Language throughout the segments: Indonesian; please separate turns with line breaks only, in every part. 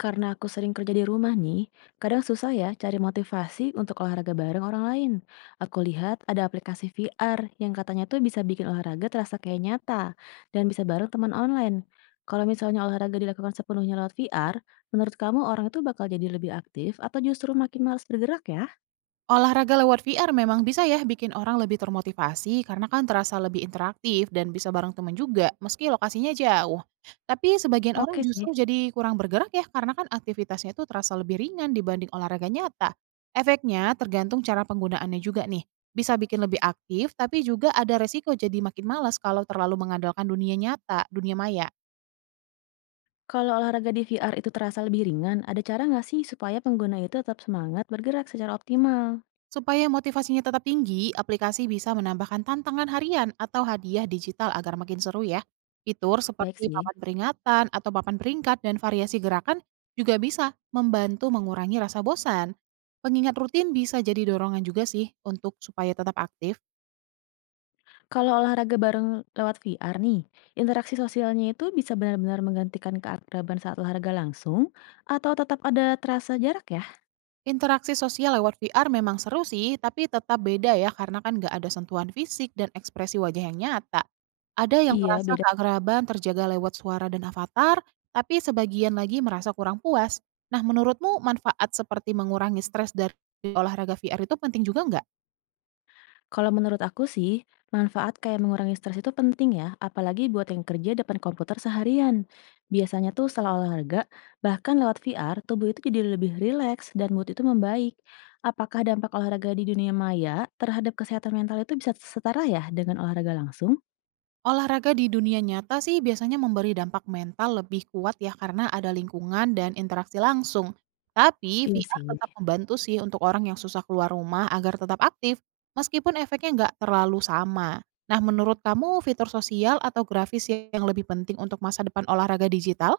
Karena aku sering kerja di rumah nih, kadang susah ya cari motivasi untuk olahraga bareng orang lain. Aku lihat ada aplikasi VR yang katanya tuh bisa bikin olahraga terasa kayak nyata dan bisa bareng teman online. Kalau misalnya olahraga dilakukan sepenuhnya lewat VR, menurut kamu orang itu bakal jadi lebih aktif atau justru makin malas bergerak ya?
Olahraga lewat VR memang bisa ya bikin orang lebih termotivasi karena kan terasa lebih interaktif dan bisa bareng temen juga meski lokasinya jauh. Tapi sebagian orang
Oke sih.
justru jadi kurang bergerak ya karena kan aktivitasnya itu terasa lebih ringan dibanding olahraga nyata. Efeknya tergantung cara penggunaannya juga nih. Bisa bikin lebih aktif tapi juga ada resiko jadi makin malas kalau terlalu mengandalkan dunia nyata, dunia maya.
Kalau olahraga di VR itu terasa lebih ringan, ada cara nggak sih supaya pengguna itu tetap semangat bergerak secara optimal?
Supaya motivasinya tetap tinggi, aplikasi bisa menambahkan tantangan harian atau hadiah digital agar makin seru ya. Fitur
Baik
seperti
sih.
papan peringatan atau papan peringkat dan variasi gerakan juga bisa membantu mengurangi rasa bosan. Pengingat rutin bisa jadi dorongan juga sih untuk supaya tetap aktif.
Kalau olahraga bareng lewat VR nih, interaksi sosialnya itu bisa benar-benar menggantikan keakraban saat olahraga langsung atau tetap ada terasa jarak ya?
Interaksi sosial lewat VR memang seru sih, tapi tetap beda ya karena kan nggak ada sentuhan fisik dan ekspresi wajah yang nyata. Ada yang
Iya,
merasa
beda.
keakraban terjaga lewat suara dan avatar, tapi sebagian lagi merasa kurang puas. Nah, menurutmu manfaat seperti mengurangi stres dari olahraga VR itu penting juga nggak?
Kalau menurut aku sih, manfaat kayak mengurangi stres itu penting ya, apalagi buat yang kerja depan komputer seharian. Biasanya tuh setelah olahraga, bahkan lewat VR, tubuh itu jadi lebih rileks dan mood itu membaik. Apakah dampak olahraga di dunia maya terhadap kesehatan mental itu bisa setara ya dengan olahraga langsung?
Olahraga di dunia nyata sih biasanya memberi dampak mental lebih kuat ya karena ada lingkungan dan interaksi langsung. Tapi
Iya
VR
sih.
tetap membantu sih untuk orang yang susah keluar rumah agar tetap aktif, meskipun efeknya nggak terlalu sama. Nah, menurut kamu fitur sosial atau grafis yang lebih penting untuk masa depan olahraga digital?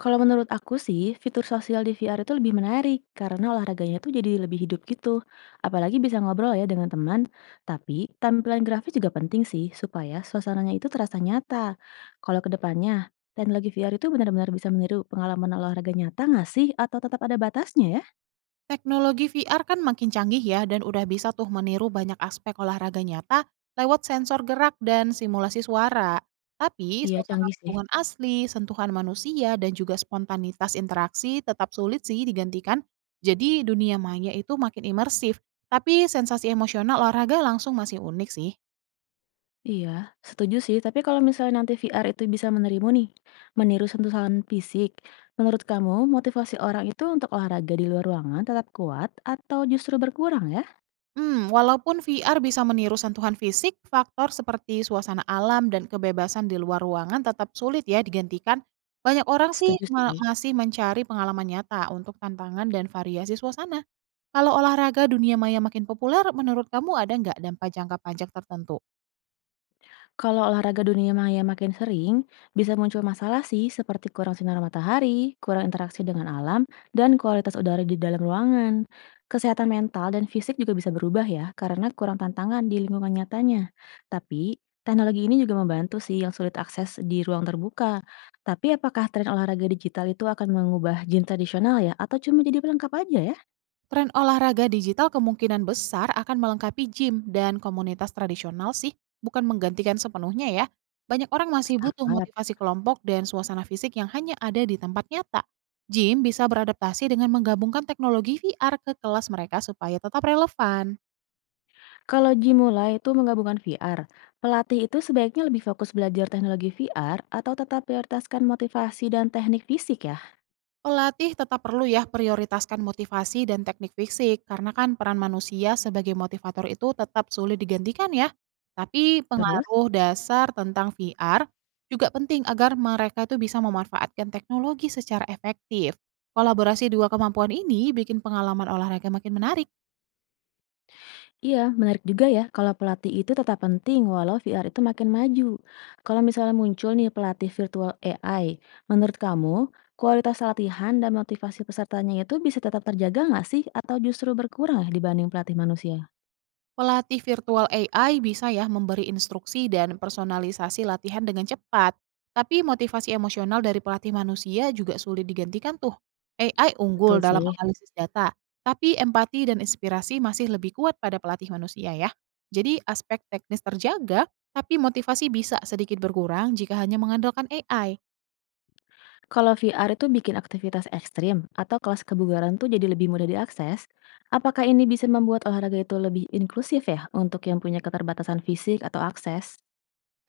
Kalau menurut aku sih, fitur sosial di VR itu lebih menarik karena olahraganya tuh jadi lebih hidup gitu. Apalagi bisa ngobrol ya dengan teman. Tapi tampilan grafis juga penting sih supaya suasananya itu terasa nyata. Kalau kedepannya, teknologi VR itu benar-benar bisa meniru pengalaman olahraga nyata nggak sih? Atau tetap ada batasnya ya?
Teknologi VR kan makin canggih ya dan udah bisa tuh meniru banyak aspek olahraga nyata lewat sensor gerak dan simulasi suara. Tapi
Iya,
suasana
canggih sih.
lingkungan asli, sentuhan manusia, dan juga spontanitas interaksi tetap sulit sih digantikan. Jadi dunia maya itu makin imersif. Tapi sensasi emosional olahraga langsung masih unik sih.
Iya, setuju sih. Tapi kalau misalnya nanti VR itu bisa menerimu nih, meniru sentuhan fisik, menurut kamu motivasi orang itu untuk olahraga di luar ruangan tetap kuat atau justru berkurang ya?
Hmm, walaupun VR bisa meniru sentuhan fisik, faktor seperti suasana alam dan kebebasan di luar ruangan tetap sulit ya digantikan. Banyak orang sih
Setuju sih.
masih mencari pengalaman nyata untuk tantangan dan variasi suasana. Kalau olahraga dunia maya makin populer, menurut kamu ada nggak dampak jangka panjang tertentu?
Kalau olahraga dunia maya makin sering, bisa muncul masalah sih seperti kurang sinar matahari, kurang interaksi dengan alam, dan kualitas udara di dalam ruangan. Kesehatan mental dan fisik juga bisa berubah ya, karena kurang tantangan di lingkungan nyatanya. Tapi, teknologi ini juga membantu sih yang sulit akses di ruang terbuka. Tapi apakah tren olahraga digital itu akan mengubah gym tradisional ya, atau cuma jadi pelengkap aja ya?
Tren olahraga digital kemungkinan besar akan melengkapi gym dan komunitas tradisional sih, bukan menggantikan sepenuhnya ya. Banyak orang masih butuh
Sepakat.
motivasi kelompok dan suasana fisik yang hanya ada di tempat nyata. Gym bisa beradaptasi dengan menggabungkan teknologi VR ke kelas mereka supaya tetap relevan.
Kalau ji mulai itu menggabungkan VR, pelatih itu sebaiknya lebih fokus belajar teknologi VR atau tetap prioritaskan motivasi dan teknik fisik ya?
Pelatih tetap perlu ya prioritaskan motivasi dan teknik fisik, karena kan peran manusia sebagai motivator itu tetap sulit digantikan ya. Tapi
Terus?
pengaruh dasar tentang VR juga penting agar mereka itu bisa memanfaatkan teknologi secara efektif. Kolaborasi dua kemampuan ini bikin pengalaman olahraga makin menarik.
Iya, menarik juga ya kalau pelatih itu tetap penting walau VR itu makin maju. Kalau misalnya muncul nih pelatih virtual AI, menurut kamu kualitas latihan dan motivasi pesertanya itu bisa tetap terjaga nggak sih atau justru berkurang ya dibanding pelatih manusia?
Pelatih virtual AI bisa ya memberi instruksi dan personalisasi latihan dengan cepat. Tapi motivasi emosional dari pelatih manusia juga sulit digantikan tuh. AI unggul
Betul
dalam
sih.
analisis data, tapi empati dan inspirasi masih lebih kuat pada pelatih manusia ya. Jadi aspek teknis terjaga, tapi motivasi bisa sedikit berkurang jika hanya mengandalkan AI.
Kalau VR itu bikin aktivitas ekstrim atau kelas kebugaran tuh jadi lebih mudah diakses, apakah ini bisa membuat olahraga itu lebih inklusif ya untuk yang punya keterbatasan fisik atau akses?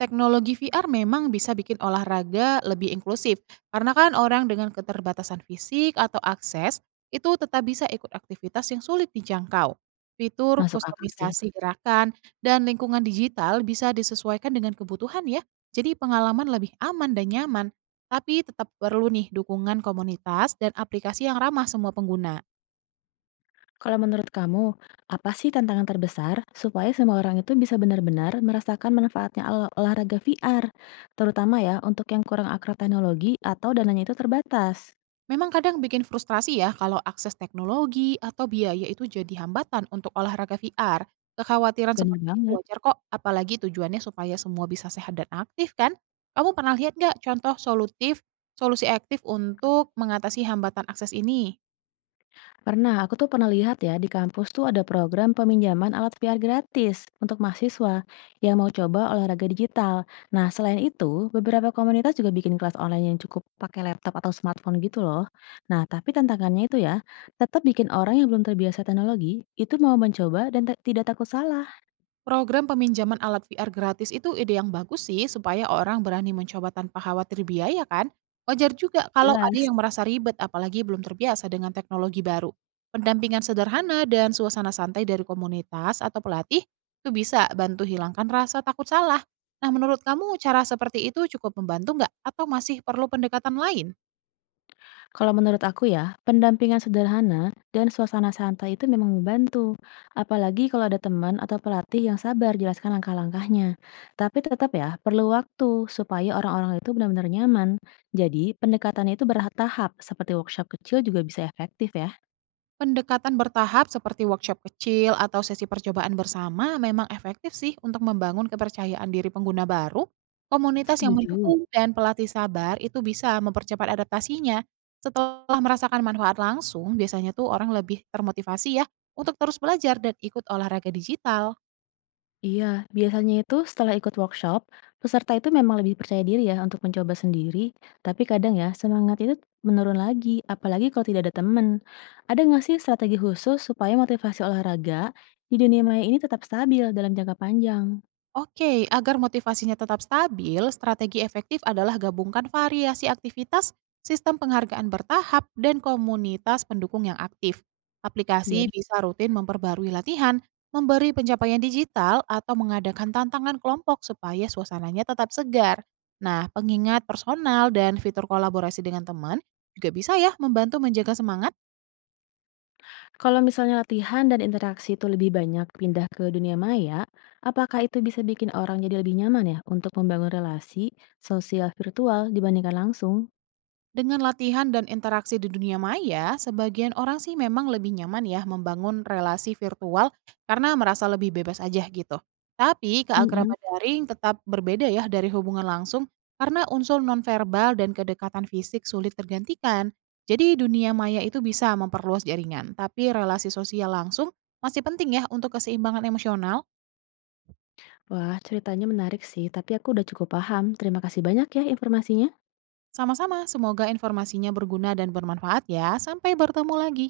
Teknologi VR memang bisa bikin olahraga lebih inklusif, karena kan orang dengan keterbatasan fisik atau akses itu tetap bisa ikut aktivitas yang sulit dijangkau. Fitur
Masuk akal sih.
kustomisasi gerakan dan lingkungan digital bisa disesuaikan dengan kebutuhan ya, jadi pengalaman lebih aman dan nyaman. Tapi tetap perlu nih dukungan komunitas dan aplikasi yang ramah semua pengguna.
Kalau menurut kamu, apa sih tantangan terbesar supaya semua orang itu bisa benar-benar merasakan manfaatnya olahraga VR, terutama ya untuk yang kurang akrab teknologi atau dananya itu terbatas?
Memang kadang bikin frustrasi ya kalau akses teknologi atau biaya itu jadi hambatan untuk olahraga VR. Kekhawatiran
Bener
seperti itu
banget.
wajar kok, apalagi tujuannya supaya semua bisa sehat dan aktif kan? Kamu pernah lihat nggak contoh solutif, solusi aktif untuk mengatasi hambatan akses ini?
Pernah, aku tuh pernah lihat ya, di kampus tuh ada program peminjaman alat VR gratis untuk mahasiswa yang mau coba olahraga digital. Nah, selain itu, beberapa komunitas juga bikin kelas online yang cukup pakai laptop atau smartphone gitu loh. Nah, tapi tantangannya itu ya, tetap bikin orang yang belum terbiasa teknologi itu mau mencoba dan tidak takut salah.
Program peminjaman alat VR gratis itu ide yang bagus sih supaya orang berani mencoba tanpa khawatir biaya kan. Wajar juga kalau ada
Jelas.
yang merasa ribet apalagi belum terbiasa dengan teknologi baru. Pendampingan sederhana dan suasana santai dari komunitas atau pelatih itu bisa bantu hilangkan rasa takut salah. Nah, menurut kamu cara seperti itu cukup membantu nggak atau masih perlu pendekatan lain?
Kalau menurut aku ya, pendampingan sederhana dan suasana santai itu memang membantu. Apalagi kalau ada teman atau pelatih yang sabar jelaskan langkah-langkahnya. Tapi tetap ya, perlu waktu supaya orang-orang itu benar-benar nyaman. Jadi, pendekatannya itu bertahap, seperti workshop kecil juga bisa efektif ya.
Pendekatan bertahap seperti workshop kecil atau sesi percobaan bersama memang efektif sih untuk membangun kepercayaan diri pengguna baru. Komunitas yang mendukung
Setuju.
dan pelatih sabar itu bisa mempercepat adaptasinya. Setelah merasakan manfaat langsung, biasanya tuh orang lebih termotivasi ya untuk terus belajar dan ikut olahraga digital.
Iya, biasanya itu setelah ikut workshop, peserta itu memang lebih percaya diri ya untuk mencoba sendiri, tapi kadang ya semangat itu menurun lagi, apalagi kalau tidak ada teman. Ada nggak sih strategi khusus supaya motivasi olahraga di dunia maya ini tetap stabil dalam jangka panjang?
Oke, agar motivasinya tetap stabil, strategi efektif adalah gabungkan variasi aktivitas, sistem penghargaan bertahap, dan komunitas pendukung yang aktif. Aplikasi
Jadi,
bisa rutin memperbarui latihan, memberi pencapaian digital, atau mengadakan tantangan kelompok supaya suasananya tetap segar. Nah, pengingat personal dan fitur kolaborasi dengan teman juga bisa ya membantu menjaga semangat.
kalau misalnya latihan dan interaksi itu lebih banyak pindah ke dunia maya, apakah itu bisa bikin orang jadi lebih nyaman ya untuk membangun relasi sosial virtual dibandingkan langsung?
Dengan latihan dan interaksi di dunia maya, sebagian orang sih memang lebih nyaman ya membangun relasi virtual karena merasa lebih bebas aja gitu. Tapi
Mm-mm.
keakraban daring tetap berbeda ya dari hubungan langsung karena unsur nonverbal dan kedekatan fisik sulit tergantikan. Jadi dunia maya itu bisa memperluas jaringan, tapi relasi sosial langsung masih penting ya untuk keseimbangan emosional.
Wah, ceritanya menarik sih, tapi aku udah cukup paham. Terima kasih banyak ya informasinya.
Sama-sama, semoga informasinya berguna dan bermanfaat ya. Sampai bertemu lagi.